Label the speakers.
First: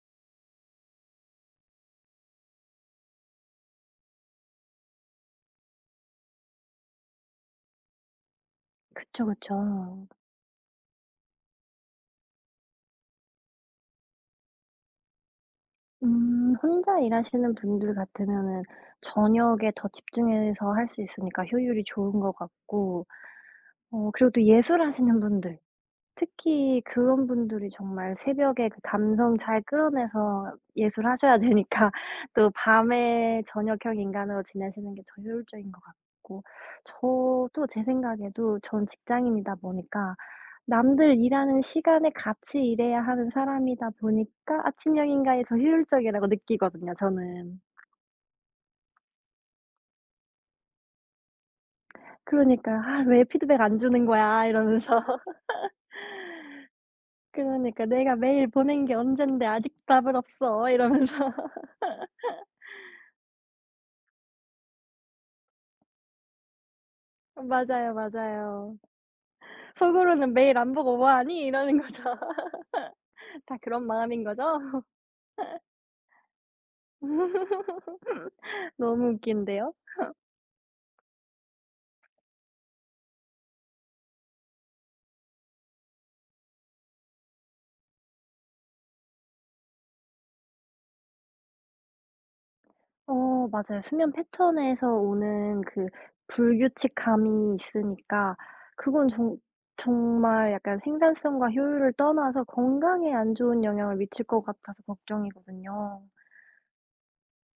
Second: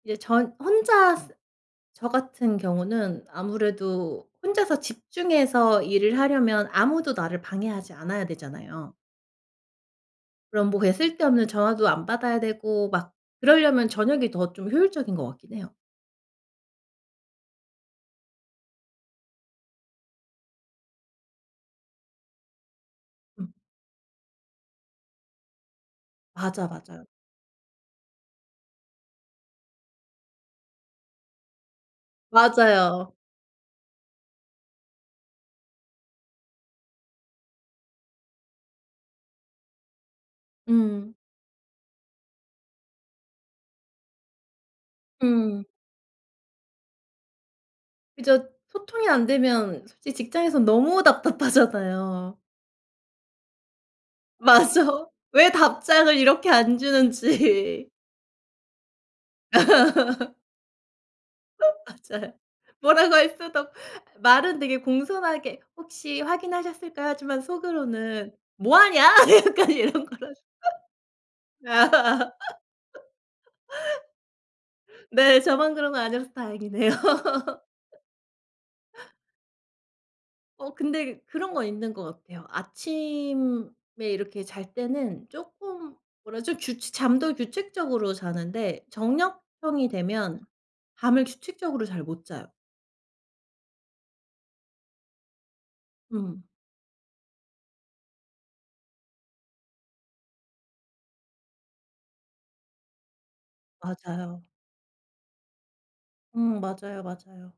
Speaker 1: 이제 저 혼자 저 같은 경우는 아무래도 혼자서 집중해서 일을 하려면 아무도 나를 방해하지 않아야 되잖아요.
Speaker 2: 그쵸, 그쵸.
Speaker 1: 그럼 뭐 그냥 쓸데없는 전화도 안 받아야 되고 막 그러려면 저녁이 더 좀 효율적인 것 같긴 해요.
Speaker 2: 음 혼자 일하시는 분들 같으면은 저녁에 더 집중해서 할 수 있으니까 효율이 좋은 것 같고
Speaker 1: 음.
Speaker 2: 어 그리고 또 예술하시는 분들
Speaker 1: 맞아,
Speaker 2: 특히
Speaker 1: 맞아.
Speaker 2: 그런 분들이 정말 새벽에 그 감성 잘 끌어내서 예술하셔야 되니까 또
Speaker 1: 맞아요.
Speaker 2: 밤에 저녁형 인간으로 지내시는 게 더 효율적인 것 같고 저도 제 생각에도 전 직장인이다 보니까
Speaker 1: 음.
Speaker 2: 남들 일하는 시간에 같이 일해야 하는 사람이다 보니까 아침형 인간이 더
Speaker 1: 음.
Speaker 2: 효율적이라고 느끼거든요 저는.
Speaker 1: 그죠. 소통이 안되면 솔직히 직장에선 너무 답답하잖아요.
Speaker 2: 그러니까 '아 왜 피드백을 안 주는 거야.' 이러면서.
Speaker 1: 맞아. 왜 답장을 이렇게 안
Speaker 2: 그러니까
Speaker 1: 주는지.
Speaker 2: '내가 메일 보낸 게 언젠데 아직도 답은 없어.' 이러면서.
Speaker 1: 어 맞아요. 뭐라고 할 수도 말은 되게 공손하게 "혹시 확인하셨을까요?" 하지만
Speaker 2: 어 맞아요,
Speaker 1: 속으로는 '뭐
Speaker 2: 맞아요.
Speaker 1: 하냐?' 약간 이런 거.
Speaker 2: 속으로는 '메일 안 보고 뭐 하니.' 이러는 거죠. 다 그런 마음인 거죠?
Speaker 1: 네. 저만 그런 거 아니라서 다행이네요.
Speaker 2: 너무 웃긴데요.
Speaker 1: 어 근데 그런 건 있는 것 같아요. 아침에 이렇게 잘 때는 쪼끔 뭐라 그러죠? 규칙 잠도 규칙적으로 자는데 저녁형이 되면 잠을 규칙적으로 잘 못 자요.
Speaker 2: 어 맞아요. 수면 패턴에서 오는 그
Speaker 1: 음.
Speaker 2: 불규칙함이 있으니까 그건 정 정말 약간 생산성과 효율을 떠나서 건강에 안 좋은 영향을 미칠 것
Speaker 1: 맞아요.
Speaker 2: 같아서 걱정이거든요.
Speaker 1: 음 맞아요, 맞아요.